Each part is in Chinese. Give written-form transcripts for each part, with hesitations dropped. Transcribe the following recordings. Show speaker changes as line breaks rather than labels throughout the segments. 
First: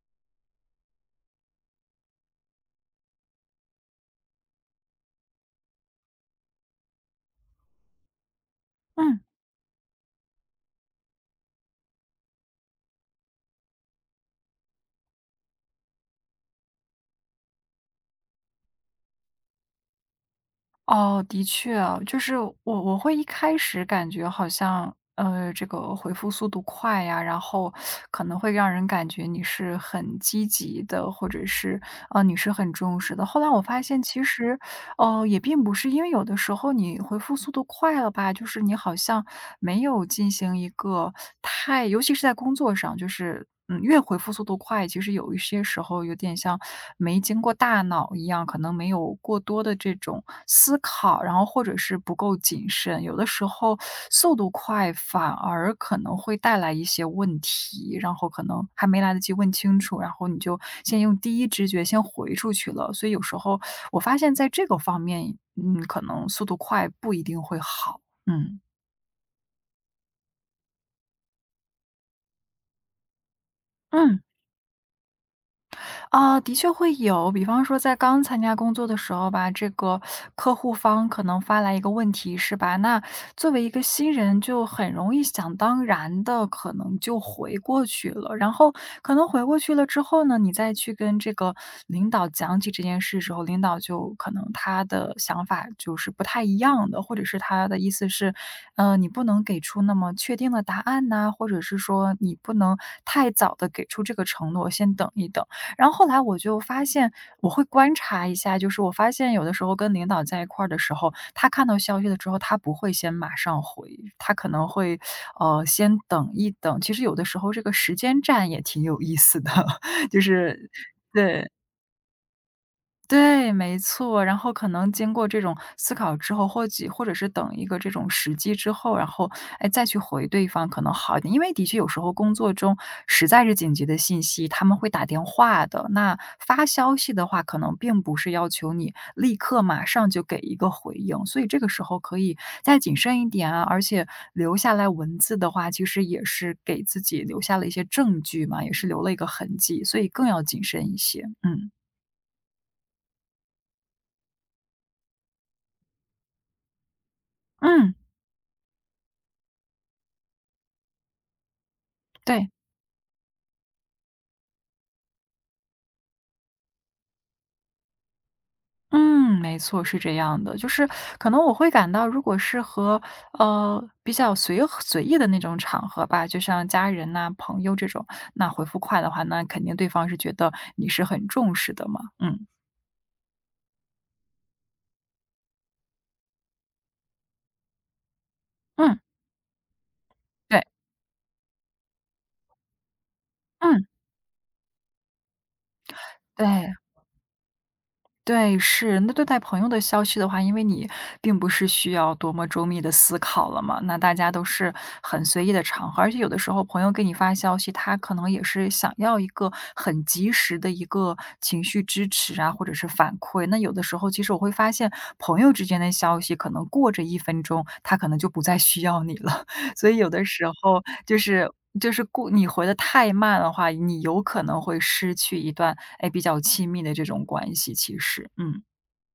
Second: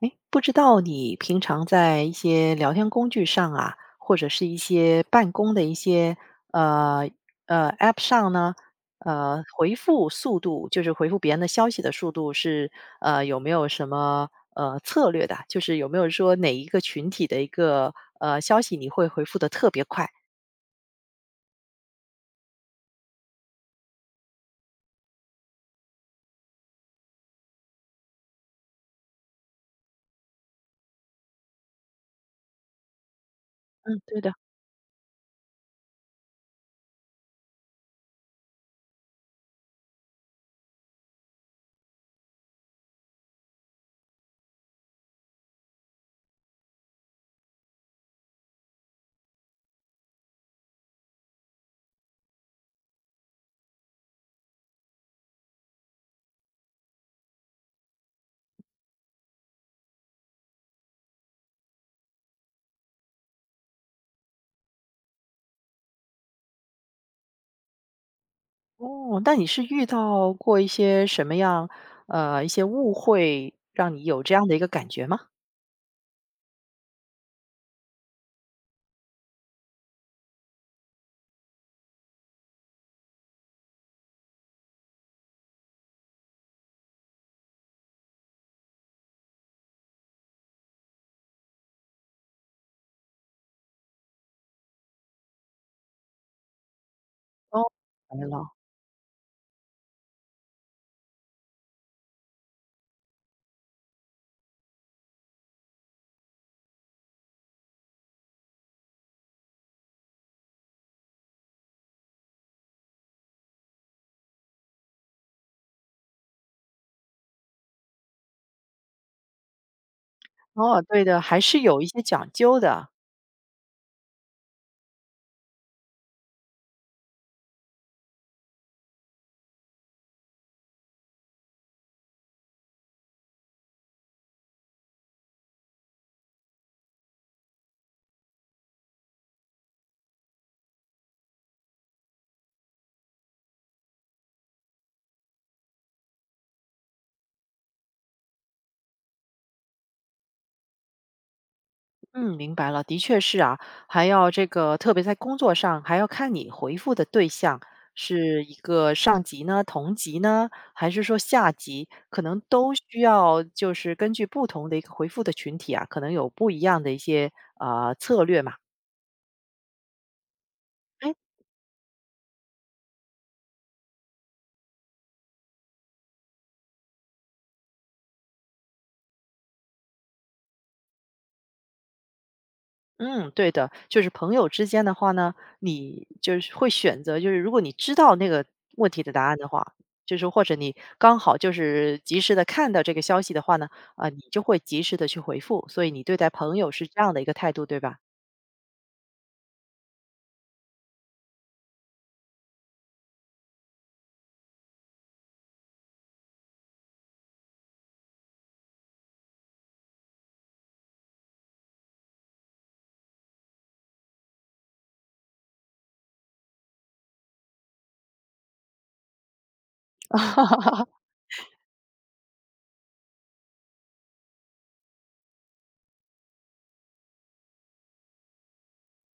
哎，不知道你平常在一些聊天工具上啊，或者是一些办公的一些呃App 上呢，
嗯。
回复速度，就是回复别人的消息的速度是有没有什么策略的？就是有没有说哪一个群体的一个消息你会回复的特别快？
哦，的确啊，就是我会一开始感觉好像，这个回复速度快呀，然后可能会让人感觉你是很积极的，或者是，你是很重视的。后来我发
嗯，
现
对
其
的。
实哦，也并不是。因为有的时候你回复速度快了吧，就是你好像没有进行一个太尤其是在工作上，就是越回复速度快，其实有一些时候有点像没经过大脑一样，可能没有过多的这种思考，然后或者是不够谨慎。有的时候速度快反而可能会带来一些问题，然后可能还没来得及问清楚，然后你就先用第一直觉先回出去了。所以有时候我发现在这个方面，嗯，可能速度快不一定会好。嗯。
哦，那你是遇到过一些什么样一些误会，让你
嗯。
有这样的一个感觉吗？
啊，的确会有。比方说在刚参加工作的时候吧，这个客户方可能发来一个问题，是吧？那作为一个新人，就很容易想当然的，可能就回过去了。然后可能回过去了之后呢，你再去跟这个领导讲起这件事之后，领导就可能他的想法就是不太一样的，或者是
哦，
他的意思
来
是，
了。
你不能给出那么确定的答案呐、或者是说你不能太早的给出这个承诺，先等一等。然后后来我就发现，我会观察一下，就是我发现有的时候跟领导在一块儿的时候，他看到消息了之后，他不会先马上回，他可能会先等一等。其实有的时候这个时间站也挺有意思的，就是
哦，对的，还
对。
是有一些讲究的。
对，没错。然后可能经过这种思考之后，或者是等一个这种时机之后，然后哎再去回对方可能好一点。因为的确有时候工作中实在是紧急的信息，他们会打电话的。那发消息的话，可能并不是要求你立刻马上就给一个回应，所以这个时候可以再谨慎一点啊。而且留下来文字的话，其实也是给自己留下了一些证据嘛，也是留了一个痕迹，所以更要谨慎一些。嗯。
嗯，明白了，的确是啊，还要这个，特别在工作上，还要看你回复的对象
嗯，
是一个上级呢、同级呢，还是说下级，可能
对。
都需要就是根据不同的一个回复的群体啊，可能有不一样的一些啊、策略嘛。
嗯，没错，是这样的。就是
哎，
可能我会感到，如果是和比较随和随意的那种场合吧，就像家人呐、朋友这种，那回复快的话，那肯定对方是觉得你是很重视的嘛。嗯。
嗯，对的，就是朋友之间的话呢，你就是会选择，就是如果你知道那个问
嗯，
题的答案的话，就是或者
对。
你刚好就是及时的看到这个消息的话呢，
嗯
啊、你就会及时的去回复，所以你对待朋友
对。
是这样的一个态度，对吧？
对，是。那对待朋友的消息的话，因为你并不是需要多么周密的思考了嘛，那大家都是很随意的场合。而且有的时候朋友给你发消息，他可能也是想要一个很及时的一个情绪支持啊，或者是反馈。那有的时候，其实我会发现朋友之间的消息，可能过着1分钟，他可能就不再需要你了。所以有的时候就是故你回的太慢的话，你有可能会失去一段，哎，比较亲密的这种关系，其实。嗯。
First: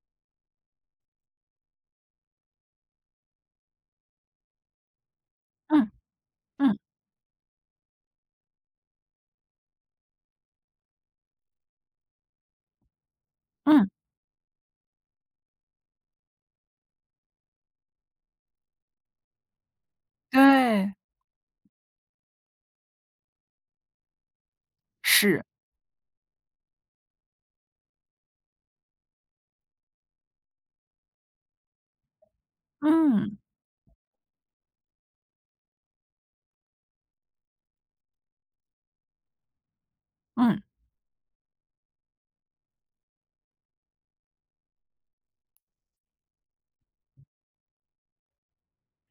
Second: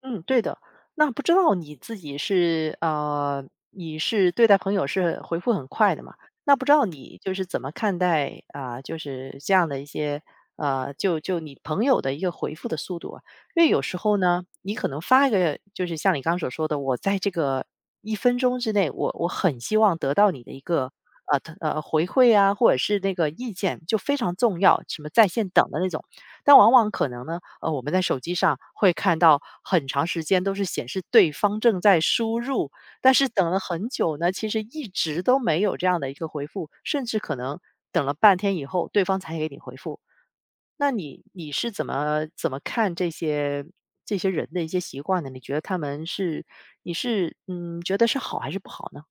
嗯，对的。那不知道你自己是你是对待朋友是回复很
嗯。
快的嘛？那不知
嗯。
道你就是怎么看待啊、就是这样的一些就你朋友的一个回复的速度啊？因为有
嗯，
时候呢，你可能发一个，就是像你刚刚所说的，我在这个1分钟之内，我很希望得到你的一个
对，
回馈啊，或者是那个意见，就非常重要，什么在
是。
线等的那种。但往往可能呢，我们在手机上会看到很长时间都是显示对方正在输入，但是
嗯。
等了很久呢，其实一直都没有这样的一个回复，甚至可能等了半天以后，对方才给你回复。
嗯。
那你是怎么看这些这些人的一些习惯呢？你觉得他们是你是觉得是好还是不好呢？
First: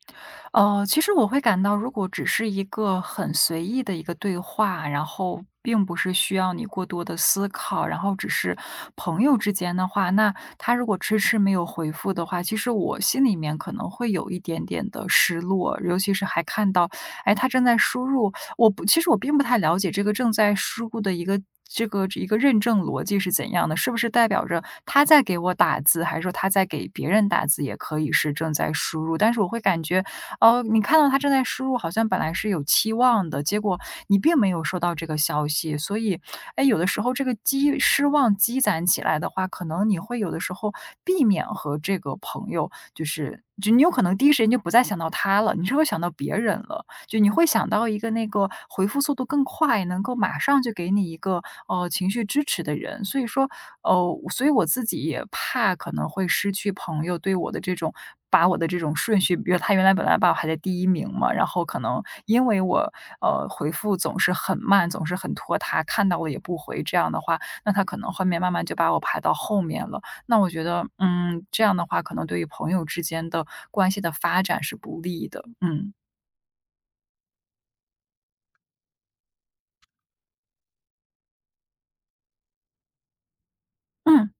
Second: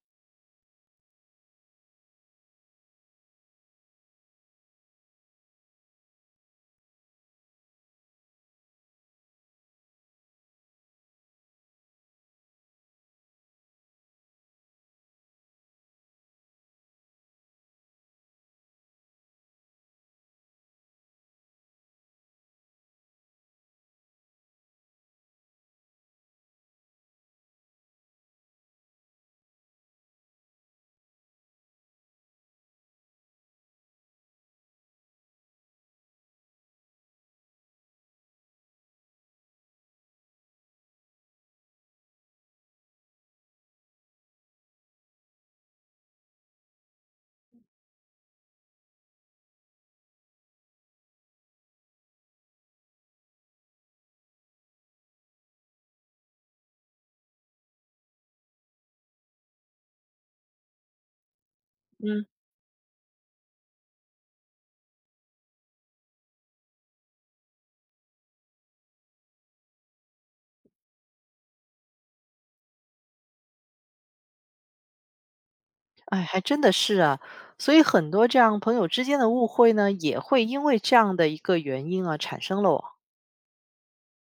其实我会感到，如果只是一个很随意的一个对话，然后并不是需要你过多的思考，然后只是朋友之间的话，那他如果迟迟没有回复的话，其实我心里面可能会有一点点的失落。尤其是还看到，哎，他正在输入，我不，其实我并不太了解这个正在输入的一个。这个一个认证逻辑是怎样的？是不是代表着他在给我打字，还是说他在给别人打字也可以是正在输入？但是我会感觉哦，你看到他正在输入，好像本来是有期望的，结果你并没有收到这个消息。所以，哎，有的时候这个失望积攒起来的话，可能你会有的时候避免和这个朋友，就是你有可能第一时间就不再想到他了，你是会想到别人了，就你会想到一个那个回复速度更快，能够马上就给你一个情绪支持的人。所以说哦，所以我自己也怕可能会失去朋友对我的这种把我的这种顺序。比如他原来本来把我排在第一名嘛，然后可能
嗯，
因为我，回复总是很慢，总是很拖沓，看到了也不回这样的话，那他可能后面慢慢就把我排到后面了。那我觉得，嗯，这样的话可能对于朋友之间的关系的发展是不利的。嗯。
哎，还真的是啊，所以很多这样朋友之间的误会呢，也会因为这样的一个原因啊，产生了。
嗯。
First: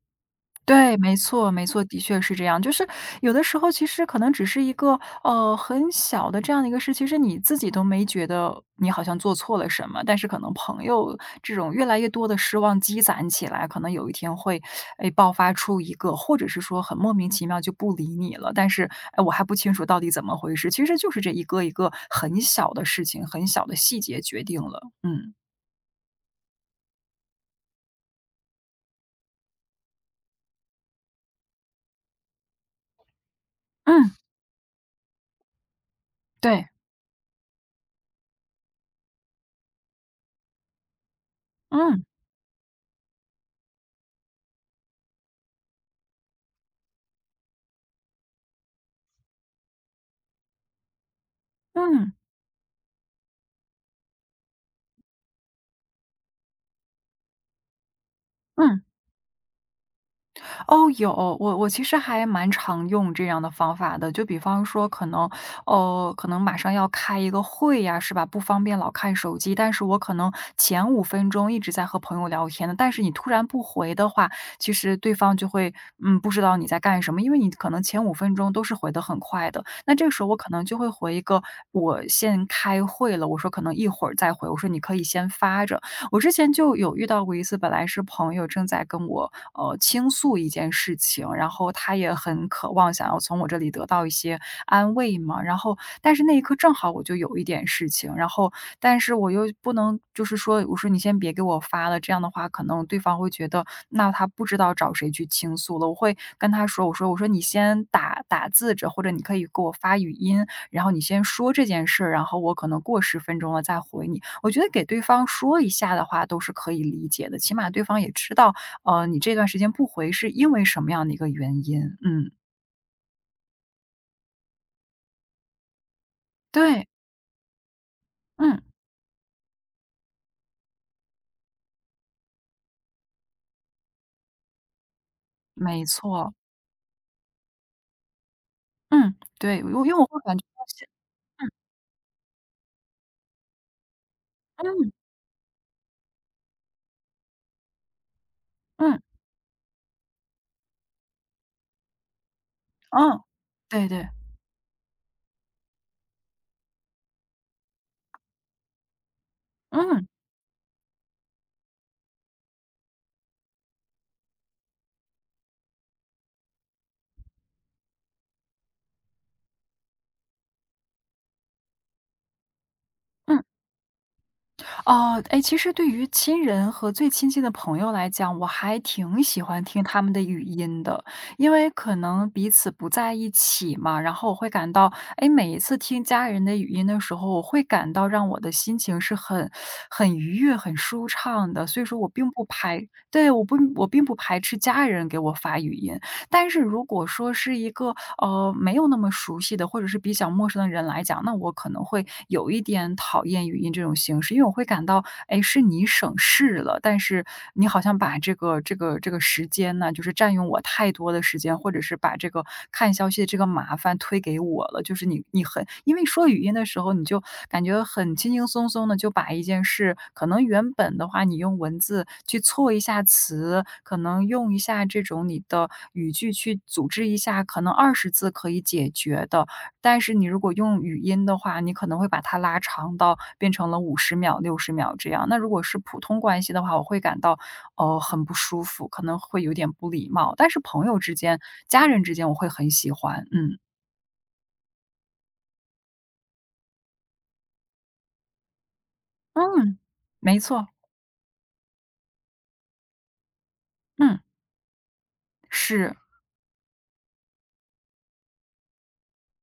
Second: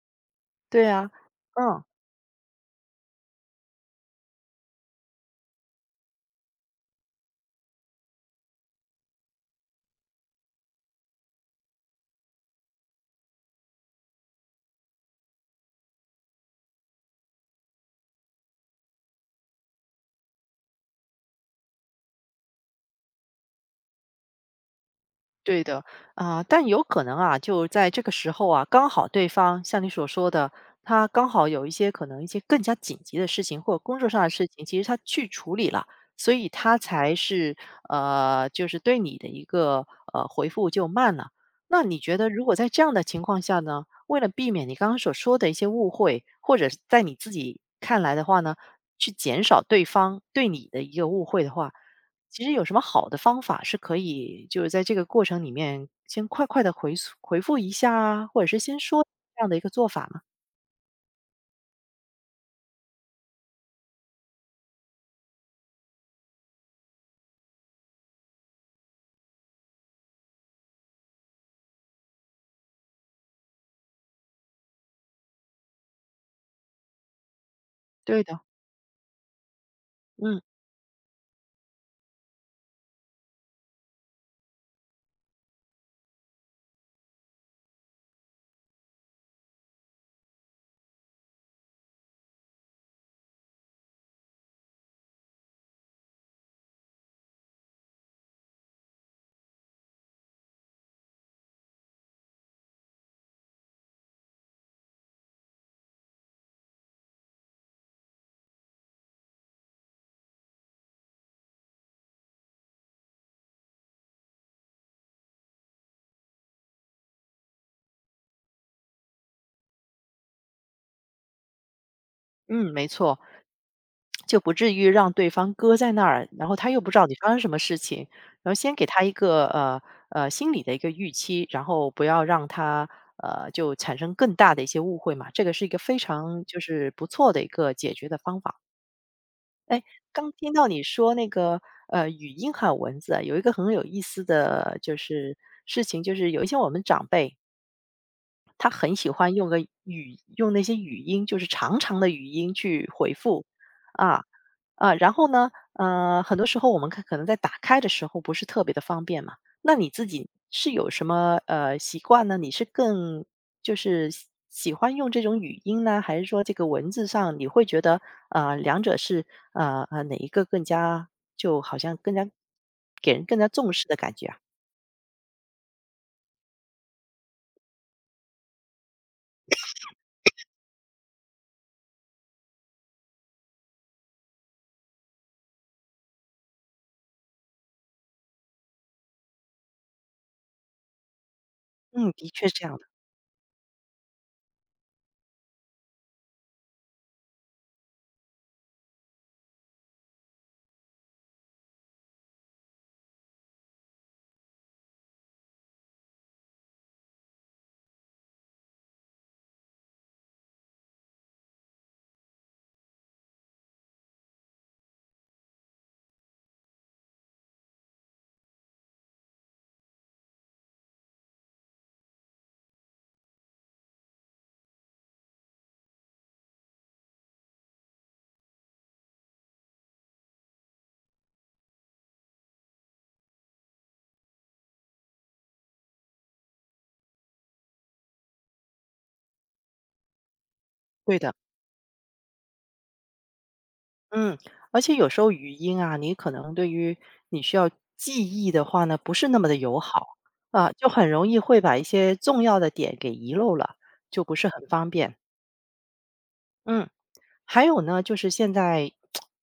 对
对，
啊，
没错没错，
嗯。
的确是这样。就是有的时候其实可能只是一个，很小的这样的一个事，其实你自己都没觉得你好像做错了什么，但是可能朋友这种越来越多的失望积攒起来，可能有一天会，哎，爆发出一个或者是说很莫名其妙就不理你了。但是，哎，我还不清楚到底怎么回事。其实就是这一个一个很小的事情，很小的细节决定了。嗯。
对的，啊，但有可能啊，就在这个时候啊，刚好对方像你所说的，他刚好有一些可能一些更加紧急的事情，或者工作
嗯。
上的事情，其实他去处理了，所以
对。
他才是就是对你的一个回复就慢了。那你
嗯。
觉得，如果在这样的情况下呢，为了避免你刚刚所说的一些误会，或者是在你自己看来的话呢，去减少对方对你的一个误会的话，
嗯。
其实有什么好的方法是可以就是在这个过程里面先快快的回溯回复一下啊，或者是先
嗯。
说这样的一个做法吗？
哦，有。我其实还蛮常用这样的方法的，就比方说可能，可能马上要开一个会呀，是吧？不方便老看手机，但是我可能前五分钟一直在和朋友聊天的，但是你突然不回的话，其实对方就会，嗯，不知道你在干什么。因为你可能前五
对
分
的，
钟都是回的很快的，那这个时候我
嗯，
可能就会回一个，我先开会了。我说可能一会儿再回，我说你可以先发着。我之前就有遇到过一次，本来是朋友正在跟我倾诉一件事情，然后他也很渴望想要从我这里得到一些安慰嘛。然后但是那一刻正好我就有一点事情。然后但是我又不能就是说，我说你先别给我发了，这样的话可能对方会觉得那他不知道找谁去倾诉了。我会跟他说，我说你先打打字着，或者你可以给我发语音，然后你先说这件事儿，然后我可能过10分钟了再回你。我觉得给对方说一下的话都是可以理解的，起码对方也知道，你这段时间不回是因为什么样的一个原因。嗯。
嗯，没错，就不至于让对方搁在那儿，然后他又
对。
不知道你发生什么事情，然后
嗯，
先给他一个心理的一个预期，然后不要让他就产生更大的一些误会嘛，这个是一个
没
非
错。
常就是不错的一个解决的方法。
嗯，对。因为我会
刚
感觉
听
到
到你
现。
说那
嗯。
个语音还有文字啊，有一个很有意思的
嗯。
就是事情，就是有一些我们长辈，他很
嗯。
喜欢用个语用那些语音，就是长长的语音去回
嗯。
复，
对对。
啊，啊，然后呢，很多时候我们可能在打开的时候不是特别的方便嘛，那
嗯。
你自
嗯。
己是有什么习惯呢？你是更就是喜欢用这种语音呢，还是说这个文字上你会觉得两者是哪一个更加就好像更加给人更加重视的感觉啊？
哦，哎，其实对于亲人和最亲近的朋友来讲，我还挺喜欢听他们的语音的，因为可能彼此不在一起嘛。然后我会感到，哎，每一次听家人的语音的时候，我会感到让我的心情是很愉悦、很舒畅的。所以说我
嗯，的
并不
确是这样的，
排，对，我并不排斥家人给我发语音。但是如果说是一个，没有那么熟悉的，或者是比较陌生的人来讲，那我可能会有一点讨厌语音这种形式，因为我会感到，哎，是你省事了，但是你好像把这个时间呢，就是占用我太多的时间，或者是把这个看看消息的这个麻烦推给我了。就是你很因为说语音的时候，你就感觉很轻轻松松的就把一件事可能原本的话，你用文字去错一下词，可能用一下这种你的语句去组织一下，可能20字可以解决的。但是你如果用语音的话，你可能会把它拉长到变成了50秒、60秒这样。那如果是普通关系的话，我会感到哦，很不舒服，可能会有点不礼貌。但是朋友之
对的。
间、家人之间，我会很喜欢，嗯。
嗯，而且有时候语音啊，你可能对于你需要记忆的话呢，不是那么的
嗯，
友好
没错，
啊，就很容易会把一些重要的点给遗漏了，
嗯，
就不是很方便。
是，
嗯。还有呢，就是现在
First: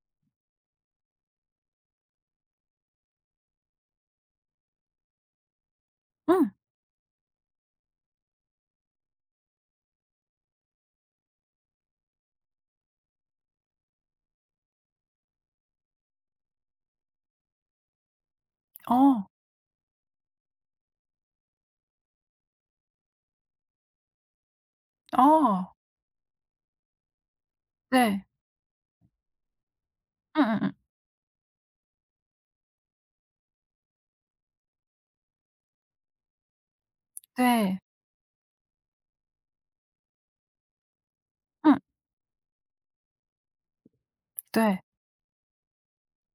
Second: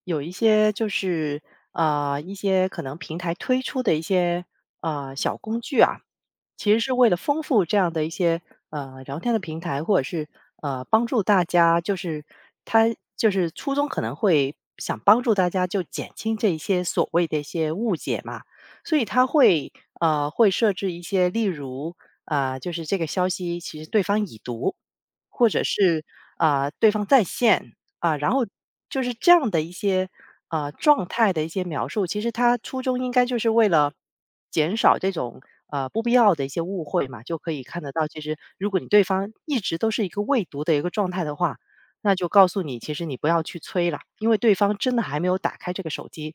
有一些就是啊、一些可能平台推出的一些啊、小工具啊，
嗯，
其实是为了丰富这样的一些聊天的平台，或者是帮助大家，就是它就是初衷可能会想帮助大家就减轻这一些所谓的一些误解嘛，所以它
哦，
会会设置一些，例如啊、就是这个消息其实对方已读，或者
哦，
是啊、对方在线。啊，
对，
然后就是这样的一些
嗯嗯
啊
嗯，
状态的一些描述，其实它初衷应该就是为了减少这种不必要的一些误会嘛，就可以
对，
看得到，其实如果你对方一直都是一个未读的一个状态的话，
嗯，
那就告诉你，其实你不要去催了，因为对方
对，
真的还没有打开这个手机。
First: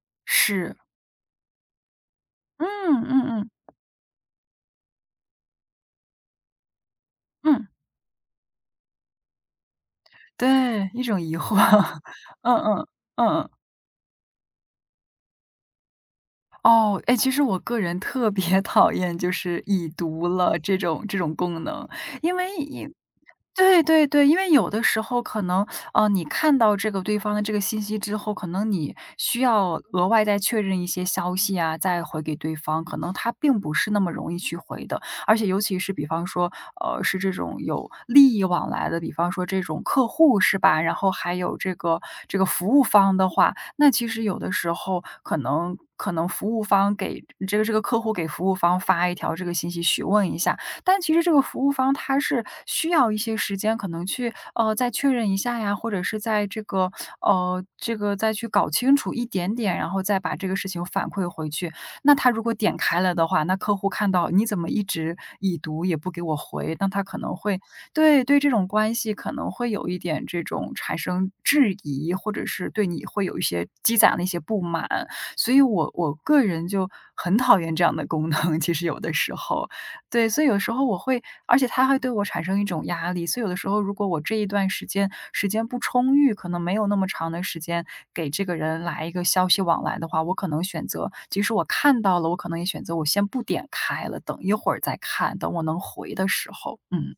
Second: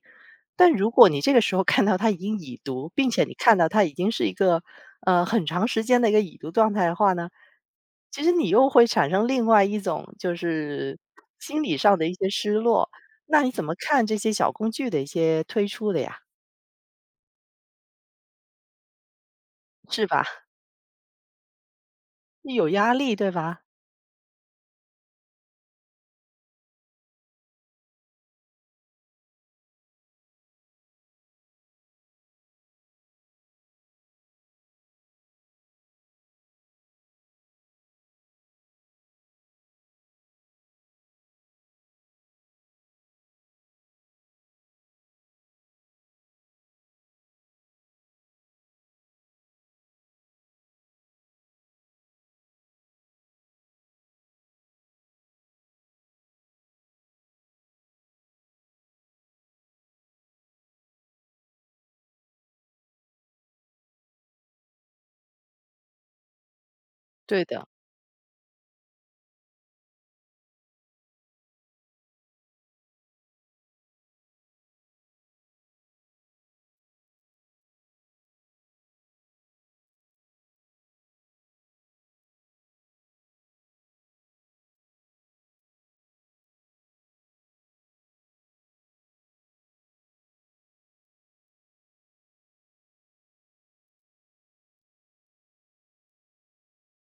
但
是，
如果你这个时候看到他已经已
嗯
读，并且
嗯
你
嗯
看到他已经是一个很长时间的一个已读状态的话呢，
嗯，
其实你又会产生另外一种就
对，
是
一种疑惑，
心理上 的一些失
嗯嗯
落，
嗯
那
嗯。
你怎么看这些小工具的一些推出的呀？
哦，哎，其实我个人特别 讨厌就是已
是吧？
读了这种功能，因为
有压力，对吧？
对对对，因为有的时候可能，你看到这个对方的这个信息之后，可能你需要额外再确认一些消息啊，再回给对方，可能他并不是那么容易去回的。而且尤其是比方说，是这种有利益往来的，比方说这种客户是吧？然后还有这个服务方的话，那其实有的时候可能。可能服务方给这个客户给服务方发一条这个信息询问一下，但其实这个服务方他是需要一些时间，可能去再确认一下呀，或者是在这个再去搞清楚一点点，然后再把这个事情反馈回去。那他如果点开了的话，那客户看到你怎么一直已读也不给我回，那他可能
对
会
的。
对这种关系可能会有一点这种产生质疑，或者是对你会有一些积攒的一些不满。所以我个人就很讨厌这样的功能，其实有的时候。对，所以有时候我会而且他会对我产生一种压力，所以有的时候如果我这一段时间不充裕，可能没有那么长的时间给这个人来一个消息往来的话，我可能选择即使我看到了，我可能也选择我先不点开了，等一会儿再看，等我能回的时候。嗯，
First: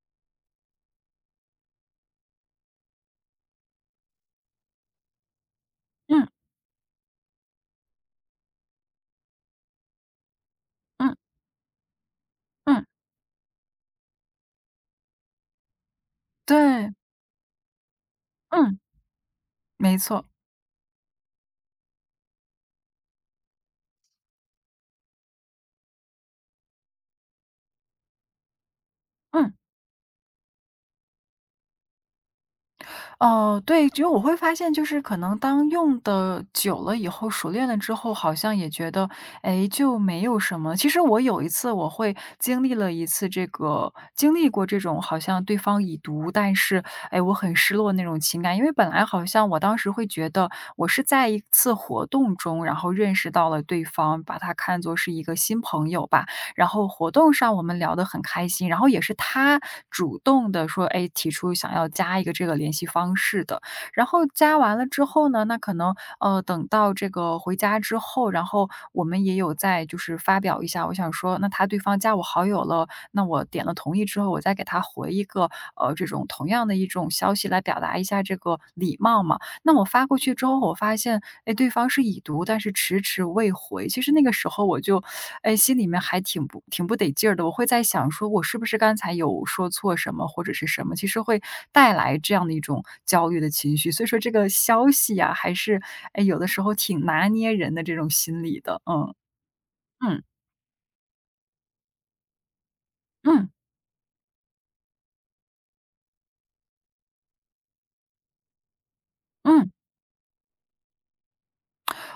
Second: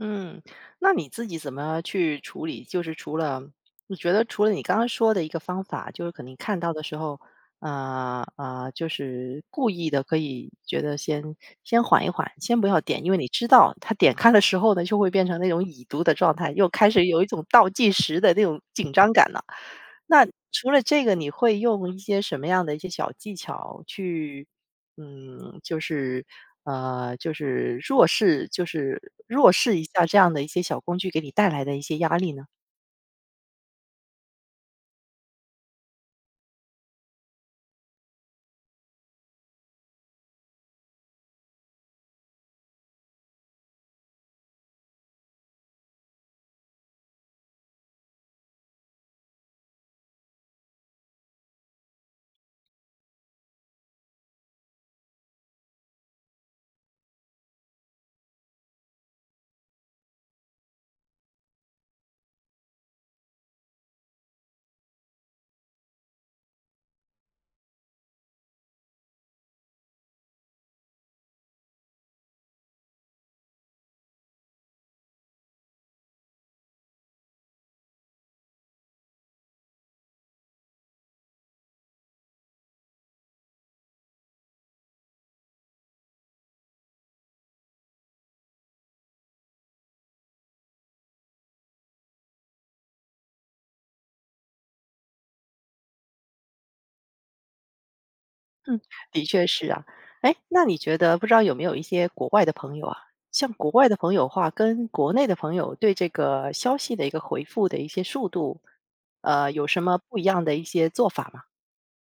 嗯，那你自己怎么去处理？就是除了你觉得除了你刚刚说的一个方法，就是可
嗯，
能看到的时候，就是故意的，可以觉得
嗯，
先先缓一缓，先不要
嗯，
点，因为你知道他点开的时候呢，就会变成那种已读的状态，又开
对，
始有一种倒计时的那种
嗯，
紧张感了。
没错，
那除了这个，你会用一些什么样的一些小技巧去嗯，就是，就是弱势就是弱
嗯。
势一下这样的一些小工具给你带来的一些压力呢？
哦，对，就我会发现，就是可能当用的久了以后，熟练了之后，好像也觉得，哎，就没有什么。其实我有一次，我会经历了一次这个，经历过这种好像对方已读，但是，哎，我很失落那种情感。因为本来好像我当时会觉得，我是在一次活动中，然后认识到了对方，把他看作是一个新朋友吧。然后活动上我们聊得很开心，然后也是他主动的说，哎，提出想要加一个这个联系方式的。然后加完了之后呢，那可能，等到这个回家之后，然后我们也有在就是发表一下，我想说，那他对方加我好友了，那我点了同意之后，我再给他回一个，这种同样的一种消息来表达一下这个礼貌嘛。那我发过去之后，我发现，哎，对方是已读，但是迟迟未回。其实那个时候我就，哎，心里面还挺不得劲儿的。我会在想，说我是不是刚才有说错什么，或者是什么？其实会带来这样的一种焦虑的情绪。所以说，这个消息呀、还是哎，有的时候挺拿捏人的这种心理的。嗯
的确是啊。
嗯
哎，那你觉得不知道有没有一些国外的朋友啊，
嗯
像国外的朋友的话，跟国内的朋友对这个消息的一个回复的一些速度，有
嗯。
什么不一样的一些做法吗？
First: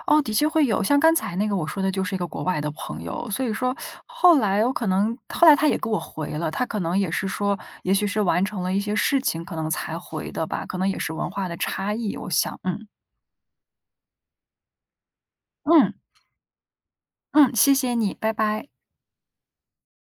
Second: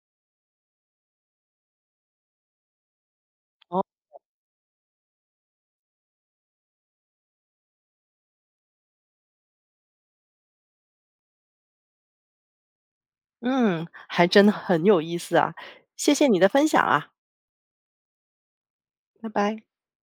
哦，的确会有，像刚才那个我说的就是一个国外的朋友，所以说
哦。
后来我可能后来他也给我回了，他可能也是说，也许是完成了一些事情，可能才回的吧，可能也是文化的差异，我想，嗯
嗯，还真的很有意思啊，
嗯
谢谢你的分享啊，
嗯，谢谢你，拜拜。
拜拜。